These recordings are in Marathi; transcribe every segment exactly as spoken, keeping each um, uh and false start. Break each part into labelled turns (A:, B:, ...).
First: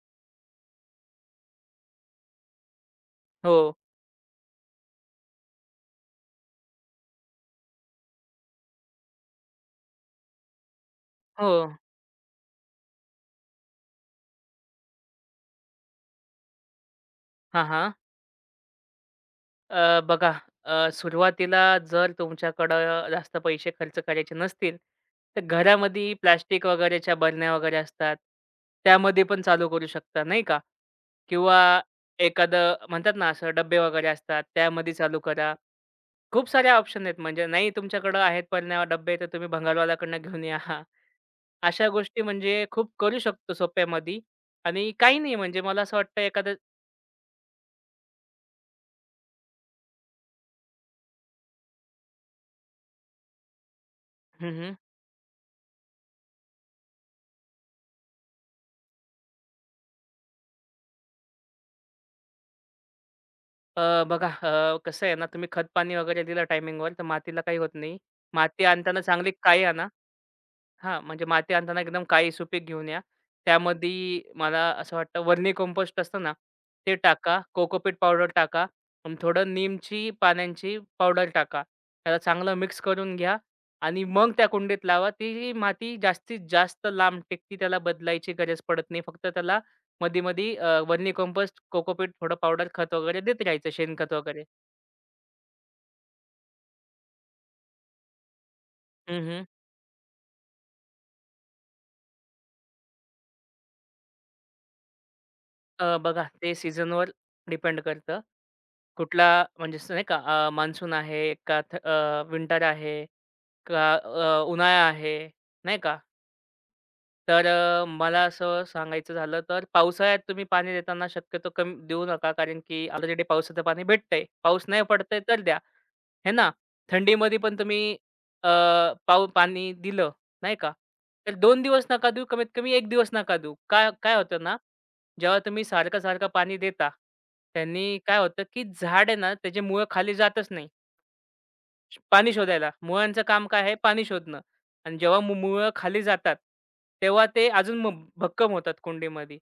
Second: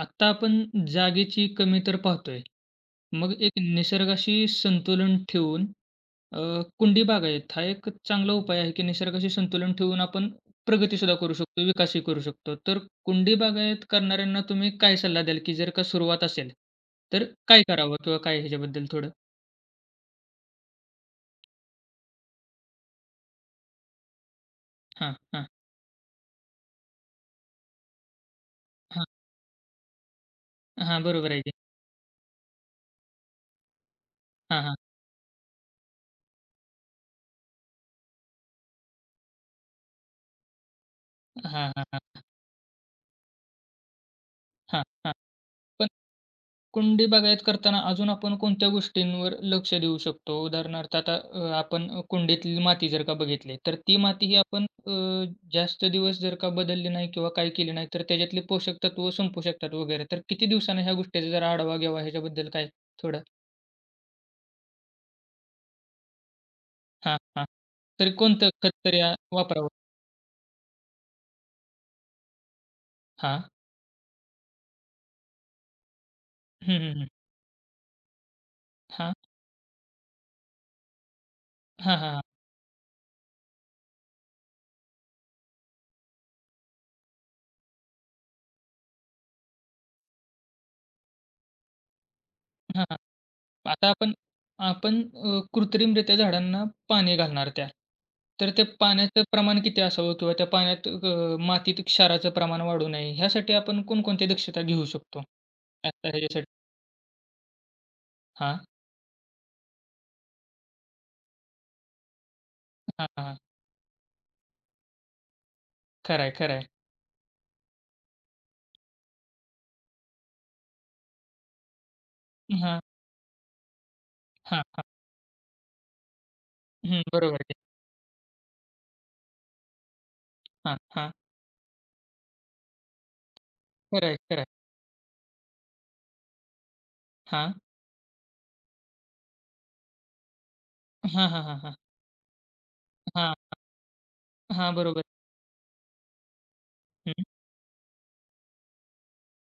A: आत्ता आपण जागेची कमी तर पाहतोय. मग
B: हो,
A: एक निसर्गाशी संतुलन ठेवून अ, कुंडी बागायत हा एक चांगला उपाय आहे, की निसर्गाशी संतुलन ठेवून आपण प्रगतीसुद्धा करू
B: हो.
A: शकतो, विकासही करू शकतो. तर कुंडी बागायत करणाऱ्यांना तुम्ही काय सल्ला द्याल, की जर का सुरुवात असेल, तर काय
B: हां, हां.
A: करावं किंवा काय ह्याच्याबद्दल थोडं?
B: अ, बघा. अ, सुरुवातीला जर तुमच्याकडं जास्त पैसे खर्च करायचे नसतील,
A: हां,
B: तर
A: हां,
B: घरामध्ये प्लास्टिक वगैरेच्या बरण्या वगैरे असतात.
A: हां.
B: त्यामध्ये पण चालू करू शकता, नाही का?
A: हां, बरोबर आहे की.
B: किंवा एखादं म्हणतात ना, असं डब्बे वगैरे असतात,
A: हां, हां.
B: त्यामध्ये चालू करा. खूप सारे ऑप्शन आहेत. म्हणजे नाही तुमच्याकडं आहेत बरण्या, डब्बे, तर तुम्ही भंगारवाल्याकडनं घेऊन या.
A: हां, हां,
B: अशा
A: हां.
B: गोष्टी म्हणजे खूप करू शकतो सोप्यामध्ये
A: हां,
B: आणि
A: हां.
B: काही नाही म्हणजे मला असं वाटतं एखादं.
A: कुंडी बागायत करताना अजून आपण कोणत्या गोष्टींवर लक्ष देऊ शकतो? उदाहरणार्थ आता अ, आपण अ, कुंडीतली माती जर का बघितली, तर ती माती ही आपण अ, जास्त दिवस जर का बदलली नाही किंवा काय केली नाही, तर त्याच्यातली पोषक तत्व संपू शकतात वगैरे. तर किती दिवसानं ह्या गोष्टीचा जरा आढावा घ्यावा ह्याच्याबद्दल काय थोडं?
B: अ, बघा. अ, कसं आहे ना, तुम्ही खत-पाणी वगैरे दिलं टायमिंगवर, तर
A: हां,
B: मातीला
A: हां.
B: काही होत नाही.
A: तर कोणतं
B: माती
A: खत
B: आणताना
A: तरी अ,
B: चांगली काळी
A: वापरावं?
B: आणा. हां, म्हणजे माती आणताना एकदम काळी सुपीक घेऊन या.
A: हां.
B: त्यामध्ये मला असं वाटतं वर्मी कंपोस्ट असतं ना,
A: हं,
B: ते
A: हं, हं.
B: टाका, कोकोपीट पावडर टाका
A: हां.
B: आणि थोडं नीमची पानांची पावडर टाका.
A: हां, हां,
B: त्याला
A: हां.
B: चांगलं मिक्स करून घ्या आणि मग त्या कुंडीत लावा. ती माती जास्तीत जास्त लांब टिकती. त्याला बदलायची गरज पडत नाही. फक्त त्याला मधी-मधी वर्मी कंपोस्ट, कोकोपीट थोडं पावडर
A: हां,
B: खत
A: हां.
B: वगैरे देत राहायचं
A: आता
B: शेणखत
A: आपण
B: वगैरे.
A: आपण अ, कृत्रिमरित्या झाडांना पाणी घालणार त्या. तर त्या पाण्याचं प्रमाण किती असावं किंवा त्या पाण्यात अ, मातीत क्षाराचं प्रमाण वाढू नये, ह्यासाठी आपण कोणकोणती दक्षता घेऊ शकतो?
B: अ,
A: आता
B: बघा
A: ह्याच्यासाठी
B: ते सीझनवर डिपेंड करतं.
A: हां,
B: कुठला म्हणजे असं नाही का अ, मान्सून आहे का थ विंटर आहे
A: हां, हां.
B: का अ, उन्हाळा आहे, नाही का?
A: खरं आहे, खरं आहे.
B: तर अ, मला असं सांगायचं झालं तर पावसाळ्यात तुम्ही पाणी देताना शक्यतो कमी देऊ नका कारण
A: हां,
B: की ऑलरेडी पावसाचं पाणी भेटतंय.
A: हां,
B: पाऊस नाही
A: हां.
B: पडतंय तर द्या. हे ना?
A: हं, बरोबर
B: थंडीमध्ये
A: आहे.
B: पण तुम्ही अ, पाऊ पाणी दिलं, नाही का?
A: हां, हां.
B: तर दोन दिवस नका देऊ, कमीत कमी एक दिवस नका देऊ. काय
A: खरं
B: काय
A: आहे, खरं
B: होतं ना,
A: आहे.
B: जेव्हा तुम्ही सारखं-सारखं पाणी देता,
A: हां.
B: त्यांनी काय होतं, की झाड आहे ना, त्याची मुळं खाली जातच नाही.
A: हां, हां, हां, हां.
B: श- पाणी शोधायला. मुळांचं
A: हां,
B: काम काय आहे? पाणी शोधणं.
A: हां,
B: आणि
A: बरोबर.
B: जेव्हा मु मुळं खाली जातात,
A: हं.
B: तेव्हा ते अजून मग भक्कम होतात कुंडीमध्ये,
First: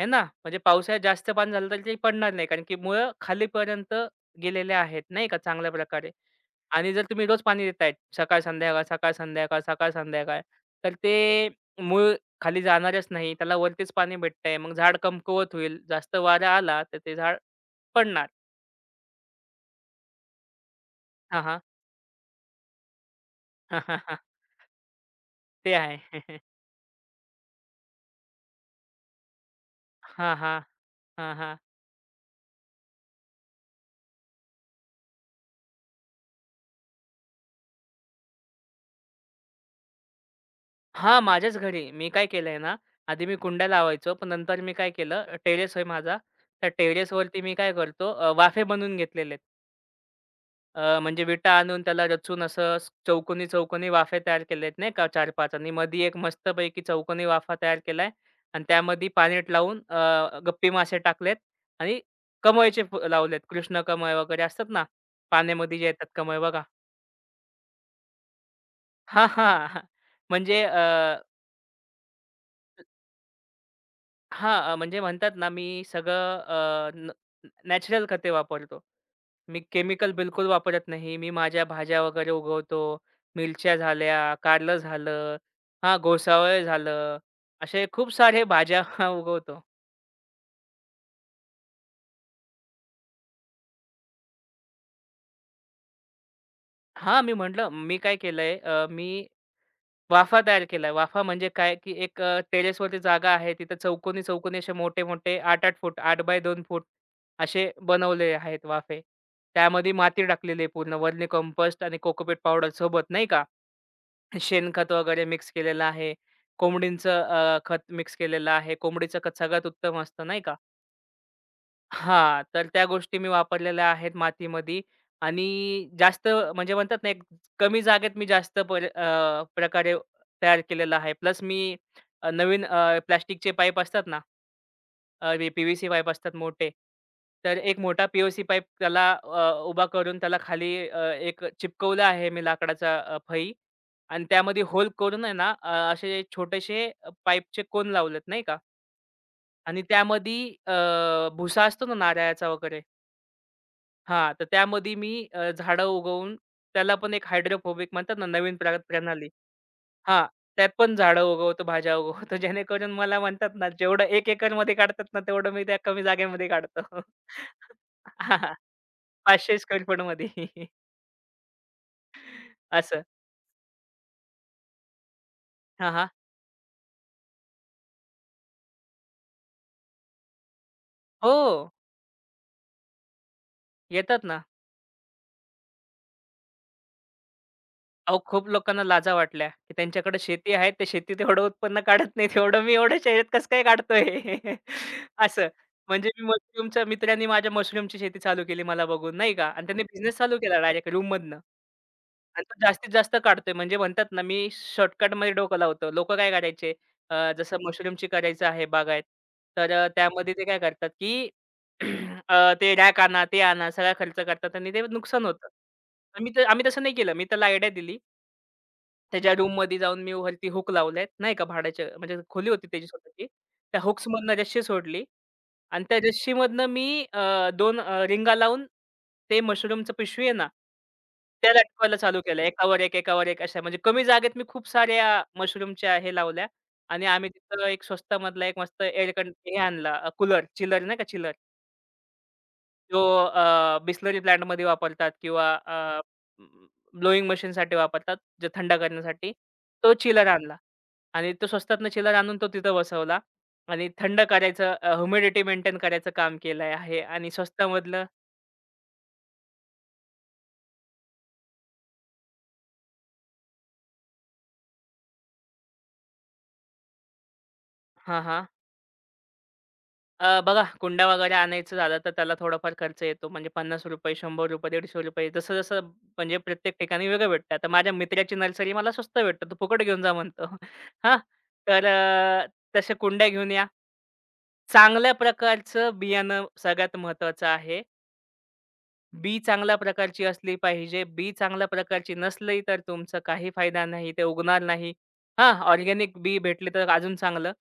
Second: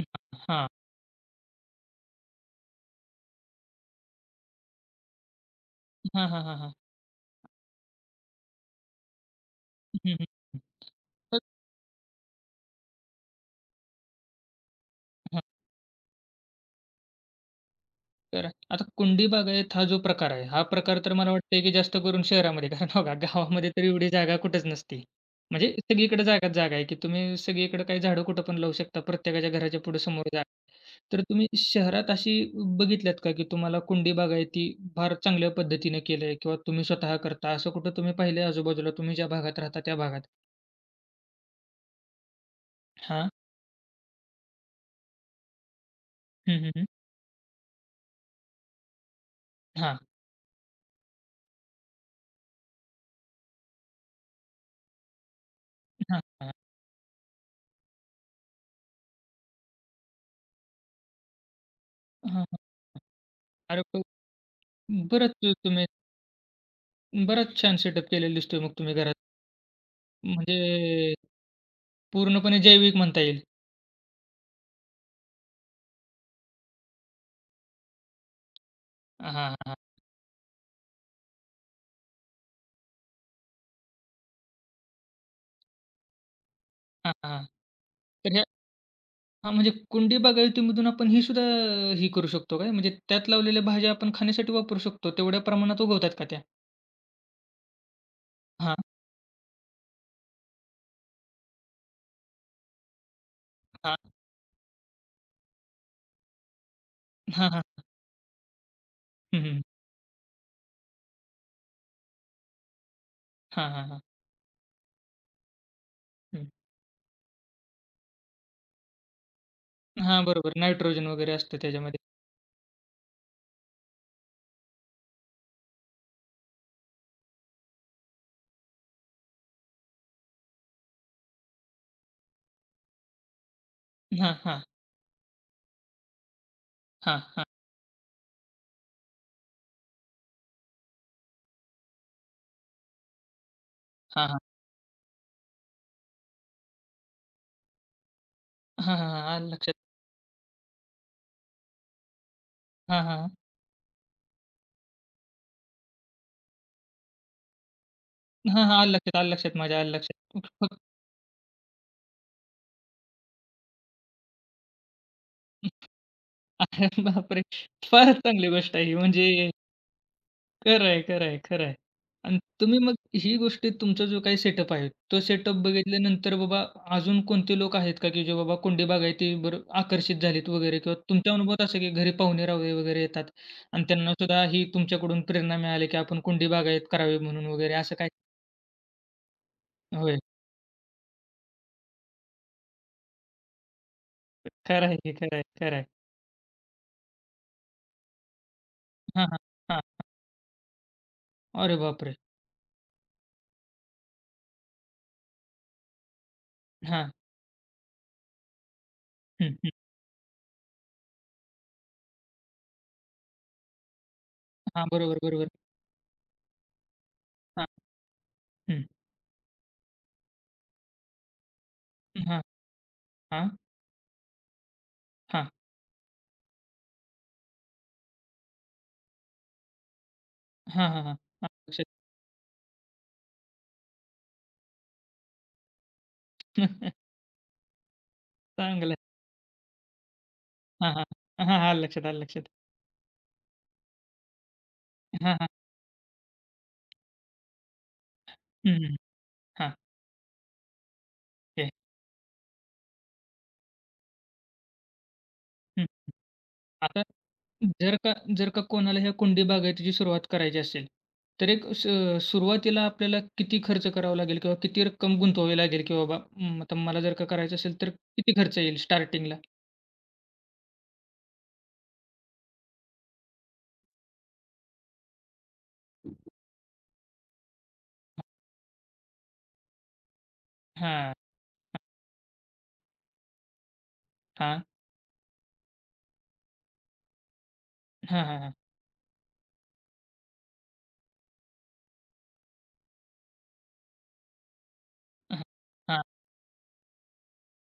B: है ना. म्हणजे
A: हां.
B: पावसाळ्यात जास्त पाणी झालं तर ते पडणार नाही कारण की मुळं खालीपर्यंत गेलेले आहेत, नाही का, चांगल्या प्रकारे.
A: हां, हां, हां, हां.
B: आणि जर तुम्ही रोज पाणी देताय सकाळ, संध्याकाळ, सकाळ, संध्याकाळ, सकाळ,
A: हं, हं.
B: संध्याकाळ, तर
A: हं.
B: ते मूळ खाली जाणारच नाही. त्याला वरतीच पाणी भेटतंय. मग झाड कमकुवत होईल. जास्त वारा आला तर ते झाड पडणार.
A: तर आता कुंडी बागायत हा जो प्रकार आहे, हा प्रकार तर मला
B: हां, हां.
A: वाटतंय की जास्त करून शहरामध्ये कारण बघा गावामध्ये तर एवढी जागा कुठेच नसते.
B: ते
A: म्हणजे
B: आहे.
A: सगळीकडे जागाच जागा आहे, की तुम्ही सगळीकडे काही झाडं कुठं पण लावू शकता. प्रत्येकाच्या घराच्या पुढे समोर
B: हां, हां.
A: जागा. तर
B: हां,
A: तुम्ही
B: हां.
A: शहरात अशी बघितल्यात का, की तुम्हाला कुंडी बागायती फार चांगल्या पद्धतीने केलंय किंवा तुम्ही स्वतः करता असं कुठं तुम्ही पाहिलंय आजूबाजूला तुम्ही ज्या भागात राहता त्या भागात?
B: हां, माझ्याच घरी. मी काय केलंय ना, आधी
A: हां.
B: मी कुंड्या लावायचो, पण नंतर मी काय केलं टेरेस आहे माझा.
A: हं,
B: त्या
A: हं, हं.
B: टेरेसवरती मी काय करतो अ, वाफे बनवून घेतलेले आहेत.
A: हां.
B: अ, म्हणजे विटा आणून त्याला रचून असं चौकोनी-चौकोनी वाफे तयार केले आहेत नाही का चार पाच आणि मधी एक
A: हां, हां.
B: मस्तपैकी चौकोनी वाफा तयार केलाय आणि त्यामध्ये पाणीट लावून अ, गप्पी मासे टाकलेत आणि
A: हां, हां.
B: कमळचे फु लावलेत. कृष्ण
A: अरे, ब-
B: कमळ वगैरे असतात ना,
A: बरंच
B: पाण्यामध्ये जे
A: तुम्ही
B: येतात कमळ बघा.
A: बराच छान सेटअप केलेला दिसतोय मग तुम्ही घरात.
B: हां, हां. म्हणजे
A: म्हणजे पूर्णपणे जैविक म्हणता येईल.
B: हां, अ, म्हणजे म्हणतात ना, मी सगळं नॅचरल खते वापरतो.
A: हां, हां,
B: मी
A: हां,
B: केमिकल बिलकुल वापरत नाही. मी माझ्या भाज्या वगैरे उगवतो. मिरच्या झाल्या, कारलं झालं, हां, घोसावळ
A: हां,
B: झालं,
A: हां.
B: असे खूप
A: तर
B: सारे
A: ह्या
B: भाज्या
A: हां,
B: उगवतो.
A: म्हणजे कुंडी बागायतीमधून आपण ही सुद्धा ही करू शकतो काय? म्हणजे त्यात लावलेल्या भाज्या आपण खाण्यासाठी वापरू शकतो. तेवढ्या प्रमाणात उगवतात का त्या?
B: हां, मी म्हटलं मी काय केलंय
A: हां,
B: अ, मी वाफा तयार केलाय. वाफा म्हणजे काय, की एक अ, terrace वरती जागा आहे. तिथं
A: हां,
B: चौकोनी-चौकोनी असे मोठे-मोठे आठ आठ फूट, आठ बाय दोन फूट
A: हां, हां.
B: असे बनवले आहेत वाफे.
A: हं, हं.
B: त्यामध्ये माती टाकलेली आहे पूर्ण. वर्मी कंपोस्ट आणि कोकोपीट पावडर सोबत नाही का.
A: हां, हां, हां.
B: शेणखत वगैरे मिक्स केलेलं आहे.
A: हं.
B: कोंबडीचं अ, खत मिक्स केलेलं आहे. कोंबडीचं खत सगळ्यात उत्तम
A: हां,
B: असतं नाही का.
A: बरोबर. नायट्रोजन वगैरे असतं त्याच्यामध्ये.
B: हां, तर त्या गोष्टी मी वापरलेल्या आहेत मातीमध्ये आणि जास्त म्हणजे म्हणतात ना, एक कमी जागेत मी जास्त पर अ, प्रकारे तयार केलेला आहे. प्लस मी अ, नवीन प्लास्टिकचे पाईप असतात ना,
A: हां, हां,
B: अ, पी-व्ही-सी पाईप असतात मोठे.
A: हां, हां,
B: तर एक मोठा पी-ओ-सी पाईप त्याला अ, उभा करून त्याला खाली अ, एक चिपकवलं आहे मी लाकडाचा अ, फळी आणि
A: हां, हां.
B: त्यामध्ये होल करून आहे ना, अ, असे छोटेसे पाईपचे कोन लावलेत नाही का
A: हां, हां, हां. आलं लक्षात.
B: आणि त्यामध्ये अ, भुसा असतो ना नारळाचा वगैरे.
A: हां, हां.
B: हां, तर त्यामध्ये मी अ, झाडं उगवून त्याला पण एक हायड्रोफोबिक म्हणतात ना, नवीन
A: हां,
B: प्र
A: हां. आलं लक्षात,
B: प्रणाली.
A: आलं लक्षात माझ्या, आलं
B: हां,
A: लक्षात.
B: त्यात पण झाडं उगवतो, भाज्या उगवतो जेणेकरून मला म्हणतात ना, जेवढं एक एकरमध्ये काढतात ना, तेवढं मी त्या कमी जागेमध्ये
A: अरे
B: काढतो.
A: बापरे! फारच
B: हां,
A: चांगली
B: हां.
A: गोष्ट आहे ही म्हणजे
B: पाचशे स्क्वेअर फूटमध्ये
A: खरं आहे, खरं आणि तुम्ही मग
B: असं.
A: ही गोष्ट तुमचा जो काही सेटअप आहे, तो सेटअप
B: हां, हां.
A: बघितल्यानंतर बाबा अजून कोणते लोक आहेत का, की जे बाबा कुंडी बागायतीवर आकर्षित झालेत वगैरे किंवा तुमच्या अनुभवात
B: हो,
A: असं की घरी पाहुणे-रावळे वगैरे येतात आणि त्यांना
B: येतात ना.
A: सुद्धा ही तुमच्याकडून प्रेरणा मिळाली, की आपण कुंडी बागायत करावी म्हणून वगैरे असं काय?
B: अहो, खूप लोकांना लाजा वाटल्या, की त्यांच्याकडे
A: होय.
B: शेती आहे. ते शेतीत एवढं उत्पन्न काढत नाहीत. एवढं मी एवढं शहरात कसं काय काढतोय?
A: खरं आहे की, खरं आहे,
B: असं.
A: खरं आहे.
B: म्हणजे मी मशरूमच्या मित्रांनी माझ्या मशरूमची शेती चालू केली मला बघून,
A: हां,
B: नाही
A: हां,
B: का? आणि त्यांनी
A: हां.
B: बिझनेस चालू केला डायरेक्ट रूममधनं
A: अरे बापरे!
B: आणि तो जास्तीत जास्त काढतोय. म्हणजे म्हणतात ना, मी शॉर्टकटमध्ये डोकं लावतो. लोकं काय करायचे
A: हां.
B: अ, जसं मशरूमची करायचं आहे बागायत,
A: हं,
B: तर
A: हं.
B: अ, त्यामध्ये ते काय करतात, की अ, ते रॅक आणा, ते आणा, सगळा खर्च करतात आणि ते
A: हां, बरोबर,
B: नुकसान होतं.
A: बरोबर.
B: तर मी तर आम्ही तसं नाही केलं. मी त्याला
A: हां,
B: आयडिया दिली
A: हं.
B: त्याच्या रूममध्ये जाऊन मी वरती हुक लावलेत, नाही का भाड्याच्या म्हणजे
A: हां, हां,
B: खोली होती त्याची स्वतःची.
A: हां.
B: त्या हूक्समधनं रस्सी सोडली आणि त्या रस्सीमधनं मी अ, दोन अ, रिंगा लावून ते मशरूमचं पिशवी आहे ना,
A: हां, हां, हां. हां.
B: त्या
A: लक्षात.
B: लटकवायला चालू केलं. एकावर एक, एकावर एक अशा म्हणजे कमी जागेत मी खूप साऱ्या मशरूमच्या हे लावल्या आणि आम्ही तिथं एक स्वस्तामधला एक मस्त
A: चांगलं.
B: एअर कंड हे आणला कूलर चिलर
A: हां,
B: नाही का
A: हां.
B: चिलर.
A: हां, हां. लक्षात आलं, लक्षात.
B: तो अ, बिसलरी प्लांटमध्ये वापरतात
A: हां, हां.
B: किंवा अ, ब्लोइंग मशीनसाठी वापरतात, जे थंड
A: हं, हं.
B: करण्यासाठी.
A: हां,
B: तो चिलर आणला आणि तो
A: ते.
B: स्वस्तातनं चिलर आणून तो तिथं बसवला आणि थंड करायचं ह्युमिडिटी मेंटेन
A: हं.
B: करायचं काम केलं आहे
A: आता
B: आणि
A: जर
B: स्वस्तामधलं.
A: का जर का कोणाला ह्या कुंडी बागायतीची सुरुवात करायची असेल, तर एक स सुरुवातीला आपल्याला किती खर्च करावा लागेल किंवा किती रक्कम गुंतवावी लागेल, की बाबा म आता मला जर का करायचं असेल तर
B: हां,
A: किती
B: हां.
A: खर्च येईल स्टार्टिंगला?
B: अ, बघा कुंड्या वगैरे आणायचं झालं तर त्याला थोडाफार खर्च येतो. म्हणजे ₹पन्नास रुपये, ₹शंभर रुपये, ₹दीडशे रुपये जसं-जसं म्हणजे प्रत्येक ठिकाणी वेगळं भेटतं. आता माझ्या मित्राची नर्सरी मला स्वस्त भेटतं. "तू फुकट घेऊन जा" म्हणतो.
A: हां,
B: हां. तर अ, तशा कुंड्या घेऊन या.
A: हां.
B: चांगल्या प्रकारचं बियाणं सगळ्यात महत्त्वाचं आहे.
A: हां, हां, हां.
B: बी चांगल्या प्रकारची असली पाहिजे. बी चांगल्या प्रकारची नसली तर तुमचा काही फायदा नाही. ते उगणार नाही.
A: हां,
B: हां,
A: हां.
B: ऑर्गेनिक बी भेटले तर अजून चांगलं.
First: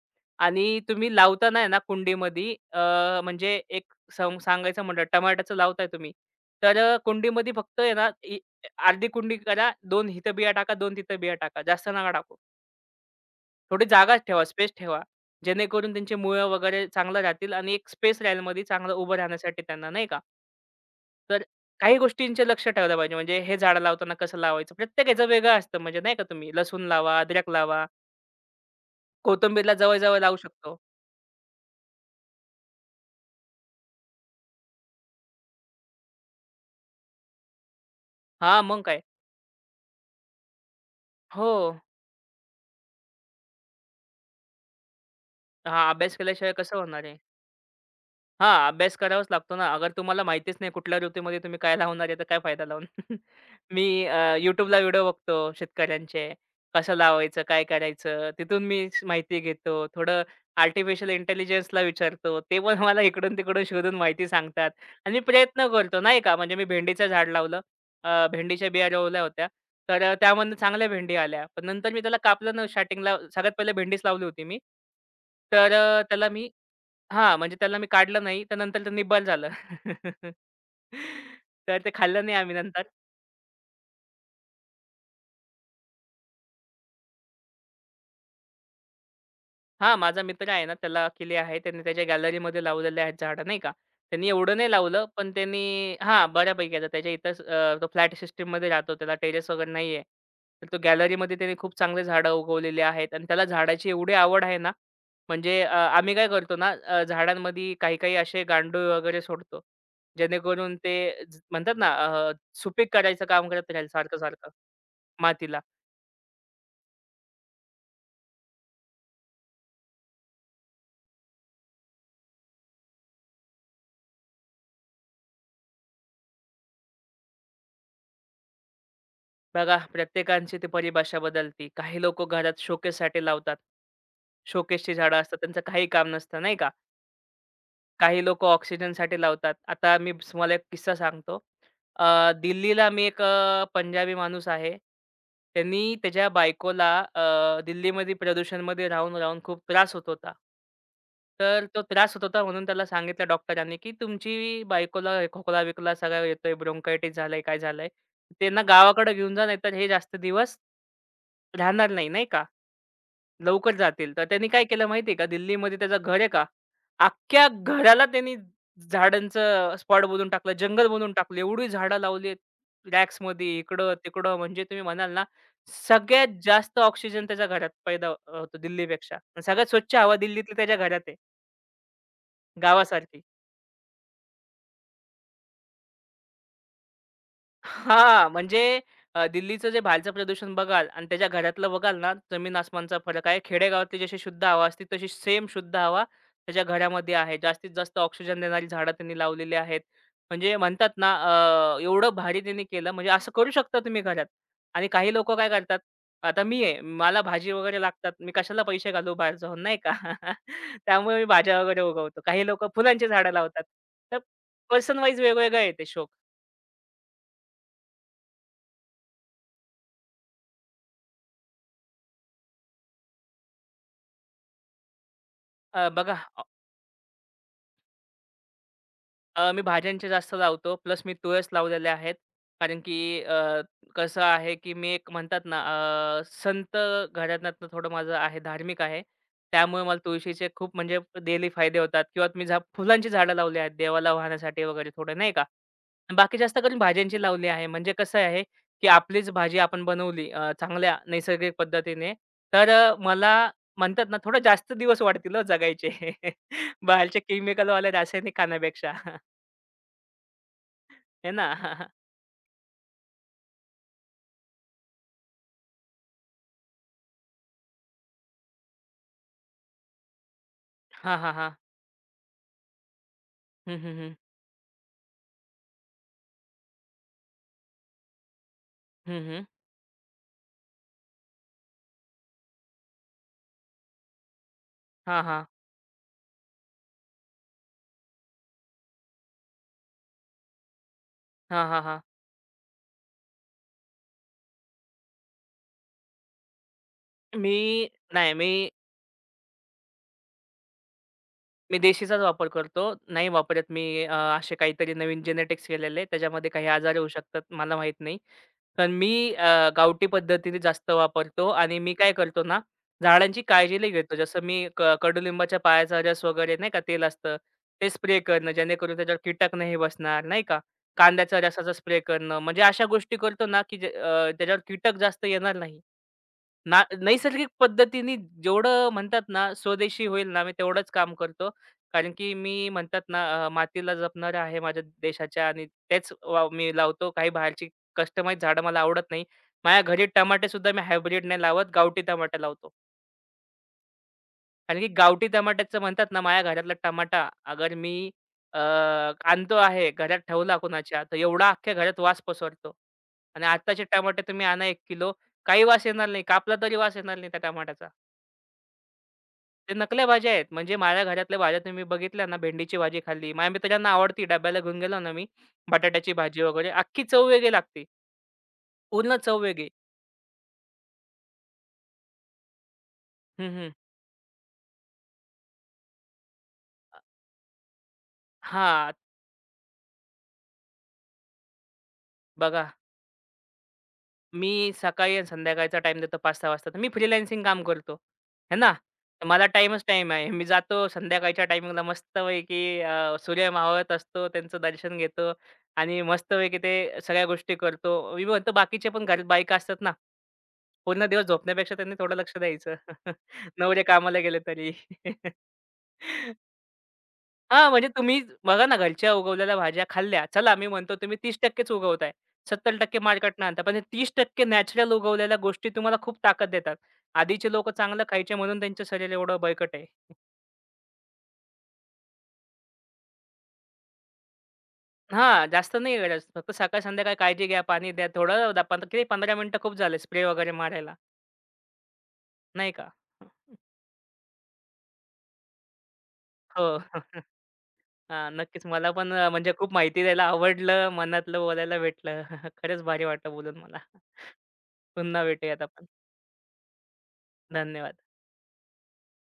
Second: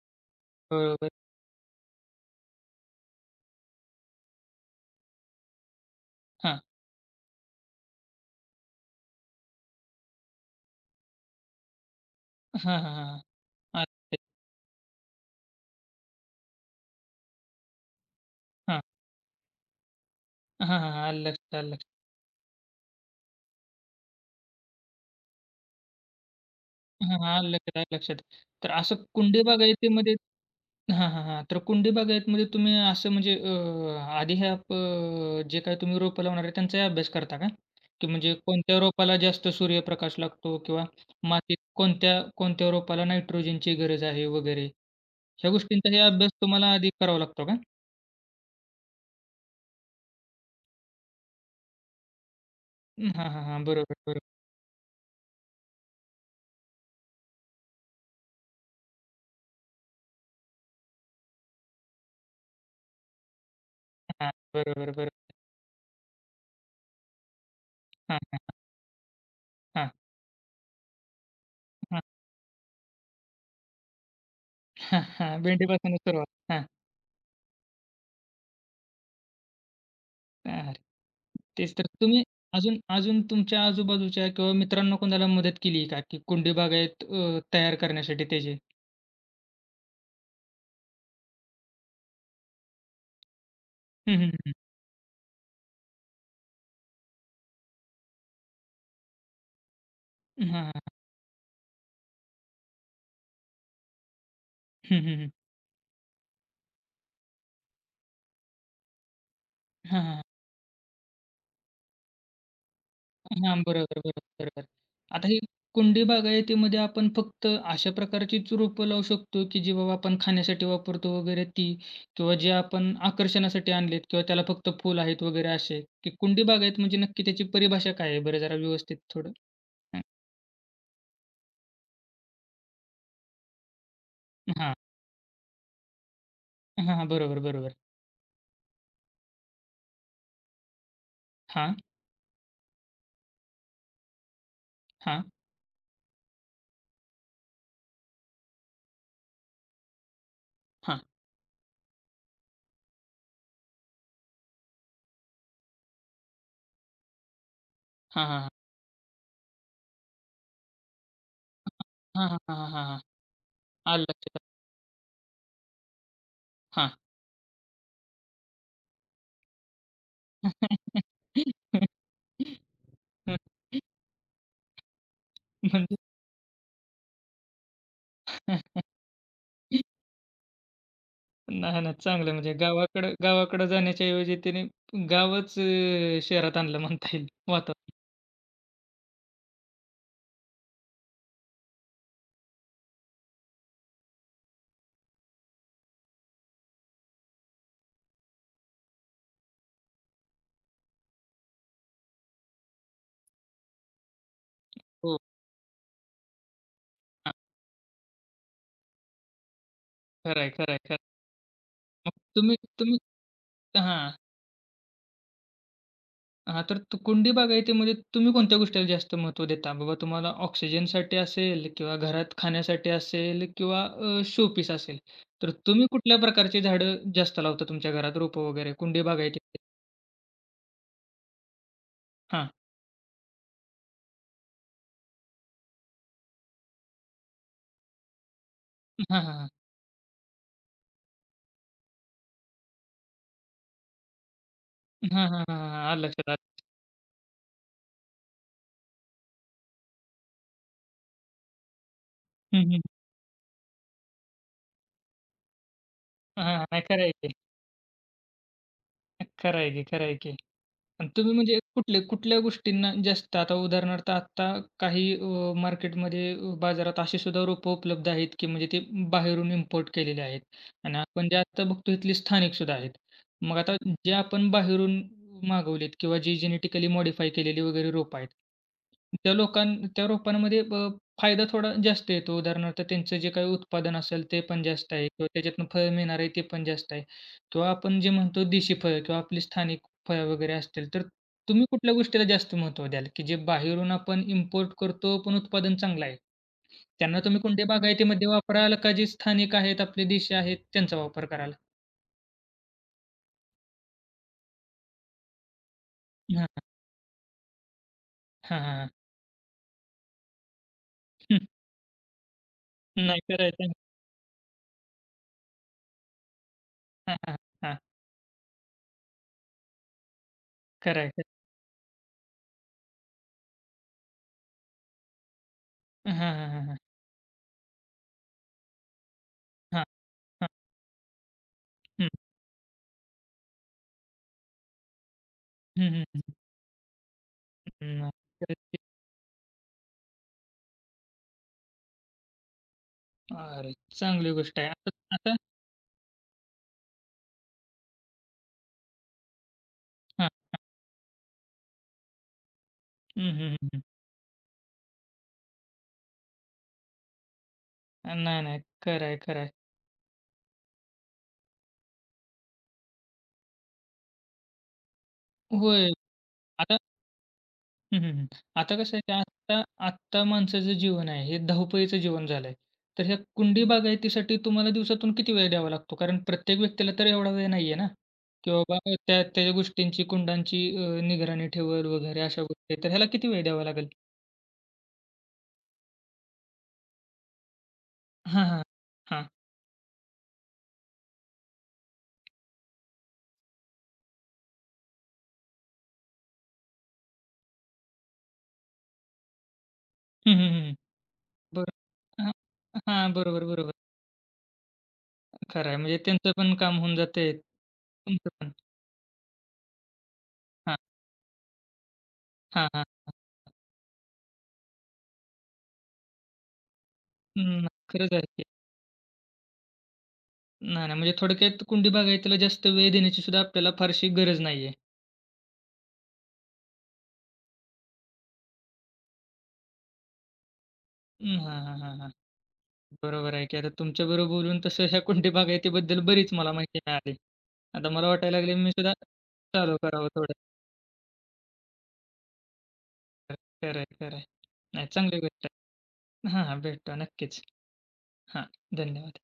B: आणि
A: बरोबर.
B: तुम्ही लावताना आहे ना कुंडीमध्ये अ, म्हणजे एक सम सांगायचं म्हटलं टमाट्याचं लावताय तुम्ही,
A: हां.
B: तर अ, कुंडीमध्ये फक्त आहे ना, इ अर्धी कुंडी करा, दोन इथं बिया टाका, दोन तिथं बिया टाका. जास्त नका टाकू.
A: हां, हां, हां, हां.
B: थोडी जागा
A: अच्छा.
B: ठेवा, स्पेस ठेवा. जेणेकरून त्यांची मुळं वगैरे चांगलं राहतील आणि एक स्पेस राहील मध्ये
A: हां.
B: चांगलं उभं राहण्यासाठी त्यांना, नाही का.
A: हां, हां, हां. आलं
B: तर
A: लक्षात, आलं लक्षात.
B: काही गोष्टींचे लक्ष ठेवलं पाहिजे. म्हणजे हे झाडं लावताना कसं लावायचं? प्रत्येकाचं वेगळं असतं म्हणजे नाही का तुम्ही लसूण
A: हां,
B: लावा,
A: हां.
B: अद्रक
A: आलं लक्षात,
B: लावा,
A: आलं लक्षात. तर असं कुंडी
B: कोथिंबीरला
A: बागायतीमध्ये
B: जवळ-जवळ लावू शकतो.
A: हां, हां, हां. तर कुंडी बागायतमध्ये तुम्ही असं म्हणजे अ, आधी ह्या प जे काही तुम्ही रोपं लावणार आहे त्यांचाही अभ्यास करता का? की म्हणजे
B: हां,
A: कोणत्या
B: मग काय.
A: रोपाला जास्त सूर्यप्रकाश लागतो किंवा
B: हो.
A: मातीत कोणत्या कोणत्या रोपाला नायट्रोजनची गरज आहे वगैरे ह्या
B: हां,
A: गोष्टींचाही
B: अभ्यास
A: अभ्यास
B: केल्याशिवाय
A: तुम्हाला
B: कसं
A: आधी
B: होणार आहे?
A: करावा लागतो का?
B: हां, अभ्यास करावाच लागतो ना. अगर तुम्हाला माहितीच नाही कुठल्या ऋतूमध्ये तुम्ही काय लावणार आहे, तर काय फायदा लावून.
A: हां, हां, हां. बरोबर,
B: मी अ,
A: बरोबर.
B: YouTubeला व्हिडिओ बघतो शेतकऱ्यांचे. कसं लावायचं, काय करायचं? तिथून मी स- माहिती घेतो. थोडं आर्टिफिशियल इंटेलिजन्सला विचारतो. ते पण मला इकडून-तिकडून शोधून माहिती
A: हां,
B: सांगतात
A: बरोबर, बरोबर.
B: आणि मी प्रयत्न करतो नाही का. म्हणजे मी भेंडीचं झाड लावलं. अ,
A: हां,
B: भेंडीच्या बिया रोवल्या होत्या.
A: हां,
B: तर अ, त्यामधनं चांगल्या भेंडी आल्या. पण नंतर मी
A: हां,
B: त्याला कापलं ना स्टार्टिंगला. सगळ्यात पहिले भेंडीच लावली होती मी.
A: हां, हां.
B: तर
A: भेंडीपासूनच
B: अ,
A: सुरुवात.
B: त्याला मी हां, म्हणजे त्याला मी काढलं नाही. तर नंतर ते निब्बल झालं.
A: अरे! तेच
B: तर
A: तर.
B: ते
A: तुम्ही
B: खाल्लं नाही आम्ही
A: अजून
B: नंतर.
A: अजून तुमच्या आजूबाजूच्या किंवा मित्रांना कोणाला मदत केली आहे का? की कुंडी बागायत अ, तयार करण्यासाठी त्याची?
B: हां, माझा मित्र आहे ना, त्याला किले आहे. त्याने त्याच्या गॅलरीमध्ये लावलेले आहेत झाडं नाही का.
A: हं,
B: त्यांनी
A: हं, हं.
B: एवढं नाही लावलं, पण त्यांनी हां, बऱ्यापैकी आता त्याच्या इथंच अ, तो फ्लॅट सिस्टममध्ये राहतो. त्याला टेरेस वगैरे नाहीये.
A: हां,
B: तर तो
A: हां.
B: गॅलरीमध्ये त्याने खूप चांगले झाडं उगवलेली आहेत आणि त्याला झाडाची एवढी आवड आहे ना,
A: हं, हं, हं.
B: म्हणजे अ, आम्ही काय करतो ना, अ, झाडांमध्ये काही-काही असे गांडूळ वगैरे सोडतो.
A: हां, हां.
B: जेणेकरून ते ज- म्हणतात ना, अ, सुपीक करायचं काम
A: हां.
B: करत राहील
A: बरोबर, बरोबर,
B: सारखं-सारखं
A: बरोबर. आता ही
B: मातीला.
A: कुंडी बागायतीमध्ये आपण फक्त अशा प्रकारचीच रोपं लावू शकतो, की जी बाबा आपण खाण्यासाठी वापरतो वगैरे ती किंवा जे आपण आकर्षणासाठी आणलेत किंवा त्याला फक्त फुल आहेत वगैरे असे, की कुंडी बागायत म्हणजे नक्की त्याची परिभाषा काय आहे बरं जरा व्यवस्थित थोडं?
B: बघा,
A: हं.
B: प्रत्येकांची ती परिभाषा बदलती. काही लोकं घरात शोकेससाठी लावतात.
A: हां.
B: शोकेसची झाडं असतात, त्यांचं काही काम नसतं नाही का?
A: हां, हां. बरोबर, बरोबर.
B: काही लोकं ऑक्सिजनसाठी लावतात. आता मी स- तुम्हाला एक किस्सा सांगतो.
A: हां.
B: अ, दिल्लीला मी एक अ, पंजाबी माणूस आहे.
A: हां,
B: त्यांनी त्याच्या बायकोला अ, दिल्लीमध्ये प्रदूषणमध्ये राहून-राहून खूप त्रास होत होता.
A: हां.
B: तर तो त्रास होत होता म्हणून त्याला सांगितलं डॉक्टरांनी, की तुमची बायकोला खोकला-बिकला सगळा येतोय, ब्रोंकायटिस झालंय, काय झालंय.
A: हां, हां, हां.
B: त्यांना गावाकडे घेऊन जा, नाहीतर हे जास्त दिवस राहणार नाही, नाही
A: हां, हां,
B: का?
A: हां, हां, हां.
B: लवकर
A: आलं
B: जातील. तर
A: लक्षात.
B: त्यांनी काय केलं माहिती का? दिल्लीमध्ये त्याचं घर आहे का,
A: हां.
B: अख्ख्या घराला त्यांनी झाडांचं स्पॉट बनवून टाकलं, जंगल बनवून टाकलं. एवढी झाडं लावली आहेत. रॅक्समध्ये इकडं-तिकडं म्हणजे तुम्ही म्हणाल ना,
A: म्हणजे
B: सगळ्यात जास्त ऑक्सिजन त्याच्या घरात पैदा होतो दिल्लीपेक्षा. आणि सगळ्यात स्वच्छ हवा दिल्लीतली त्याच्या घरात आहे,
A: नाही, नाही. चांगलं म्हणजे गावाकडं
B: गावासारखी.
A: गावाकडं जाण्याच्या ऐवजी त्याने गावच अ, शहरात आणलं म्हणता येईल वातावरण.
B: हां, म्हणजे अ, दिल्लीचं जे बाहेरचं प्रदूषण बघाल आणि त्याच्या घरातलं बघाल ना, जमीन आसमानचा फरक आहे. खेडेगावातली जशी शुद्ध हवा असते, तशी सेम शुद्ध हवा त्याच्या घरामध्ये आहे. जास्तीत जास्त ऑक्सिजन देणारी झाडं त्यांनी लावलेली आहेत. म्हणजे म्हणतात ना, अ, एवढं भारी त्यांनी केलं, म्हणजे असं करू शकता तुम्ही घरात. आणि काही
A: हो.
B: लोकं काय करतात, आता मी आहे, मला
A: हां.
B: भाजी वगैरे लागतात. मी कशाला पैसे घालू बाहेर जाऊन, नाही का?
A: खरं आहे, खरं आहे, खरं आहे.
B: त्यामुळे मी भाज्या वगैरे
A: मग
B: उगवतो. काही
A: तुम्ही
B: लोकं
A: तुम्ही
B: फुलांची झाडं लावतात.
A: हां.
B: तर पर्सन वाईज वेगवेगळं आहे ते शौक.
A: हां, तर तु कुंडी बागायतीमध्ये तुम्ही कोणत्या गोष्टीला जास्त महत्त्व देता? बाबा तुम्हाला ऑक्सिजनसाठी असेल किंवा घरात खाण्यासाठी असेल किंवा अ, शोपीस असेल. तर तुम्ही
B: अ,
A: कुठल्या
B: बघा.
A: प्रकारची झाडं जास्त लावता तुमच्या घरात? रोपं वगैरे कुंडी
B: अ, मी
A: बागायतीमध्ये?
B: भाज्यांचे जास्त लावतो. प्लस मी तुळस लावलेल्या आहेत.
A: हां.
B: कारण की अ, कसं आहे, की मी एक म्हणतात ना अ, संत घराण्यातनं थोडं माझं आहे, धार्मिक आहे.
A: हां, हां, हां.
B: त्यामुळे मला तुळशीचे खूप म्हणजे डेली फायदे होतात किंवा मी झा फुलांची झाडं लावली आहेत देवाला वाहण्यासाठी वगैरे थोडं
A: हां,
B: नाही का.
A: हां, हां, हां. आलं
B: आणि
A: लक्षात
B: बाकी जास्त
A: आलं.
B: करून भाज्यांची लावली आहे. म्हणजे कसं आहे, की आपलीच भाजी आपण बनवली अ, चांगल्या नैसर्गिक पद्धतीने, तर
A: हं, हं.
B: अ, मला म्हणतात ना थोडं जास्त दिवस वाढतील हो जगायचे.
A: हां, हां. नाही खरं आहे
B: बाहेरचे
A: की.
B: केमिकलवाले रासायनिक खाण्यापेक्षा.
A: खरं आहे की, खरं आहे की. आणि
B: आहे
A: तुम्ही
B: ना.
A: म्हणजे कुठले कुठल्या गोष्टींना जास्त आता उदाहरणार्थ आता काही अ, मार्केटमध्ये अ, बाजारात अशी सुद्धा रोपं उपलब्ध आहेत की म्हणजे ते बाहेरून इम्पोर्ट केलेले आहेत आणि
B: हां,
A: आपण
B: हां,
A: जे
B: हां.
A: आता बघतो इथली स्थानिक सुद्धा आहेत. मग आता
B: हं, हं,
A: जे
B: हं.
A: आपण बाहेरून मागवलेत किंवा जी जेनेटिकली मॉडिफाय केलेली वगैरे रोपं आहेत,
B: हं,
A: त्या
B: हं.
A: लोकां त्या रोपांमध्ये अ, फायदा थोडा जास्त येतो. उदाहरणार्थ त्यांचं जे काही उत्पादन असेल ते पण जास्त आहे
B: हां,
A: किंवा
B: हां.
A: त्याच्यातनं फळ मिळणार आहे ते पण जास्त आहे. किंवा आपण जे म्हणतो देशी फळं किंवा आपली स्थानिक फळं वगैरे असतील, तर तुम्ही
B: हां, हां,
A: कुठल्या
B: हां.
A: गोष्टीला जास्त महत्त्व द्याल, की जे बाहेरून आपण इम्पोर्ट करतो, पण उत्पादन चांगलं आहे? त्यांना तुम्ही
B: मी
A: कोणत्या बागायतीमध्ये
B: नाही मी
A: वापराल का जे स्थानिक आहेत, आपले देशी आहेत, त्यांचा वापर कराल?
B: मी देशीचाच वापर करतो. नाही वापरत मी अ, असे काहीतरी नवीन जेनेटिक्स केलेले त्याच्यामध्ये
A: हां,
B: काही आजार होऊ शकतात मला माहीत नाही.
A: हां, हां,
B: पण मी अ, गावठी पद्धतीने जास्त
A: हं.
B: वापरतो आणि मी काय करतो ना,
A: नाही
B: झाडांची
A: करायचं.
B: काळजी लई घेतो. जसं मी क कडुलिंबाच्या पायाचा रस वगैरे नाही का तेल
A: हां, हां,
B: असतं,
A: हां.
B: ते स्प्रे करणं जेणेकरून त्याच्यावर कीटक नाही बसणार नाही का.
A: खरं
B: कांद्याच्या रसाचा स्प्रे करणं म्हणजे अशा गोष्टी करतो ना, की जे अ, त्याच्यावर कीटक जास्त येणार नाही.
A: हां, हां, हां, हां.
B: ना नैसर्गिक पद्धतीने जेवढं म्हणतात ना,
A: हां,
B: स्वदेशी होईल ना, मी
A: हां.
B: तेवढंच काम करतो.
A: हं.
B: कारण की मी म्हणतात ना, अ, मातीला जपणारा आहे माझ्या देशाच्या आणि
A: हं, हं,
B: तेच
A: हं.
B: वाव मी लावतो. काही बाहेरची
A: नाही
B: कस्टमाइज झाडं
A: करायची.
B: मला आवडत नाही. माझ्या घरी टमाटेसुद्धा मी हायब्रिड नाही लावत, गावठी टमाटे लावतो.
A: अरे, चांगली गोष्ट आहे.
B: कारण की
A: आता
B: गावठी
A: आता
B: टमाट्याचं म्हणतात ना, माझ्या घरातला टमाटा अगर मी अ, आणतो आहे, घरात
A: हां,
B: ठेवला
A: हां.
B: कुणाच्या, तर एवढा अख्ख्या घरात वास पसरतो.
A: हं,
B: आणि
A: हं, हं, हं.
B: आत्ताचे टमाटे तुम्ही आणा एक किलो, काही वास येणार नाही. कापला तरी वास येणार नाही त्या टमाट्याचा.
A: नाही, नाही. खरं आहे, खरं आहे.
B: ते नकल्या भाज्या आहेत. म्हणजे माझ्या घरातल्या भाज्या तुम्ही बघितल्या ना, भेंडीची भाजी खाल्ली. माझ्या मित्रांना आवडती डब्याला घेऊन गेलो ना मी,
A: होय.
B: बटाट्याची भाजी वगैरे,
A: आता
B: अख्खी चव वेगळी लागते.
A: हं, हं, हं. आता कसं आहे, की
B: पूर्ण चव
A: आत्ता
B: वेगळी.
A: आत्ता माणसाचं जीवन आहे, हे धावपळीचं जीवन झालंय. तर ह्या
B: हं,
A: कुंडी
B: हं.
A: बागायतीसाठी तुम्हाला दिवसातून किती वेळ द्यावा लागतो? कारण प्रत्येक व्यक्तीला तर एवढा वेळ नाहीये ना, की बाबा
B: हां,
A: त्या त्या गोष्टींची, कुंडांची अ, निगराणी ठेवल वगैरे अशा
B: बघा.
A: गोष्टी. तर ह्याला किती वेळ द्यावा लागेल?
B: मी सकाळी आणि संध्याकाळचा टाईम देतो पाच सहा वाजता. तर मी फ्रीलान्सिंग काम करतो,
A: हां,
B: आहे
A: हां.
B: ना. तर
A: हां.
B: मला टाईमच टाईम आहे. मी जातो संध्याकाळच्या टायमिंगला मस्तपैकी अ, सूर्य मावळत असतो, त्यांचं दर्शन घेतो आणि मस्तपैकी ते सगळ्या गोष्टी करतो. मी म्हणतो बाकीचे पण घरात बायका असतात ना,
A: हं, हं, हं.
B: पूर्ण दिवस झोपण्यापेक्षा
A: बरं.
B: त्यांनी थोडं
A: हां.
B: लक्ष द्यायचं.
A: हां. बरोबर, बरोबर.
B: नवरे कामाला गेले तरी.
A: खरं आहे. म्हणजे त्यांचं पण काम होऊन जातंय,
B: हां, म्हणजे तुम्ही
A: तुमचं पण.
B: बघा ना घरच्या उगवलेल्या भाज्या खाल्ल्या. चला मी
A: हां.
B: म्हणतो तुम्ही तीस टक्के च उगवताय.
A: हां, हां.
B: सत्तर टक्के मार्केटनं आणता. पण हे तीस टक्के नॅचरल उगवलेल्या गोष्टी तुम्हाला खूप ताकद देतात. आधीचे
A: हं,
B: लोकं चांगलं
A: खरंच
B: खायचे
A: आहे.
B: म्हणून त्यांचं शरीर एवढं बळकट आहे.
A: नाही, नाही. म्हणजे थोडक्यात कुंडी बागायतीला जास्त वेळ देण्याची सुद्धा आपल्याला फारशी गरज नाहीये.
B: हां, जास्त नाही गरज. फक्त सकाळ संध्याकाळ काळजी घ्या, पाणी द्या. थोडं दा पंध किती पंधरा मिनिटं खूप झाले स्प्रे वगैरे मारायला,
A: अं, हां, हां, हां, हां.
B: नाही का?
A: बरोबर आहे की आता तुमच्याबरोबर बोलून तसं ह्या कुंडी बागायतीबद्दल बरीच मला
B: हो.
A: माहिती मिळाली. आता मला
B: हां,
A: वाटायला लागले
B: नक्कीच.
A: मी
B: मला
A: सुद्धा
B: पण अ, म्हणजे खूप
A: चालू
B: माहिती
A: करावं
B: द्यायला
A: थोडं.
B: आवडलं. मनातलं बोलायला भेटलं. खरंच भारी वाटलं बोलून मला.
A: खरं आहे, खरं आहे. नाही चांगली
B: पुन्हा
A: गोष्ट
B: भेटूयात आपण.
A: आहे. हां, हां. भेटतो नक्कीच.
B: धन्यवाद.
A: हां, धन्यवाद.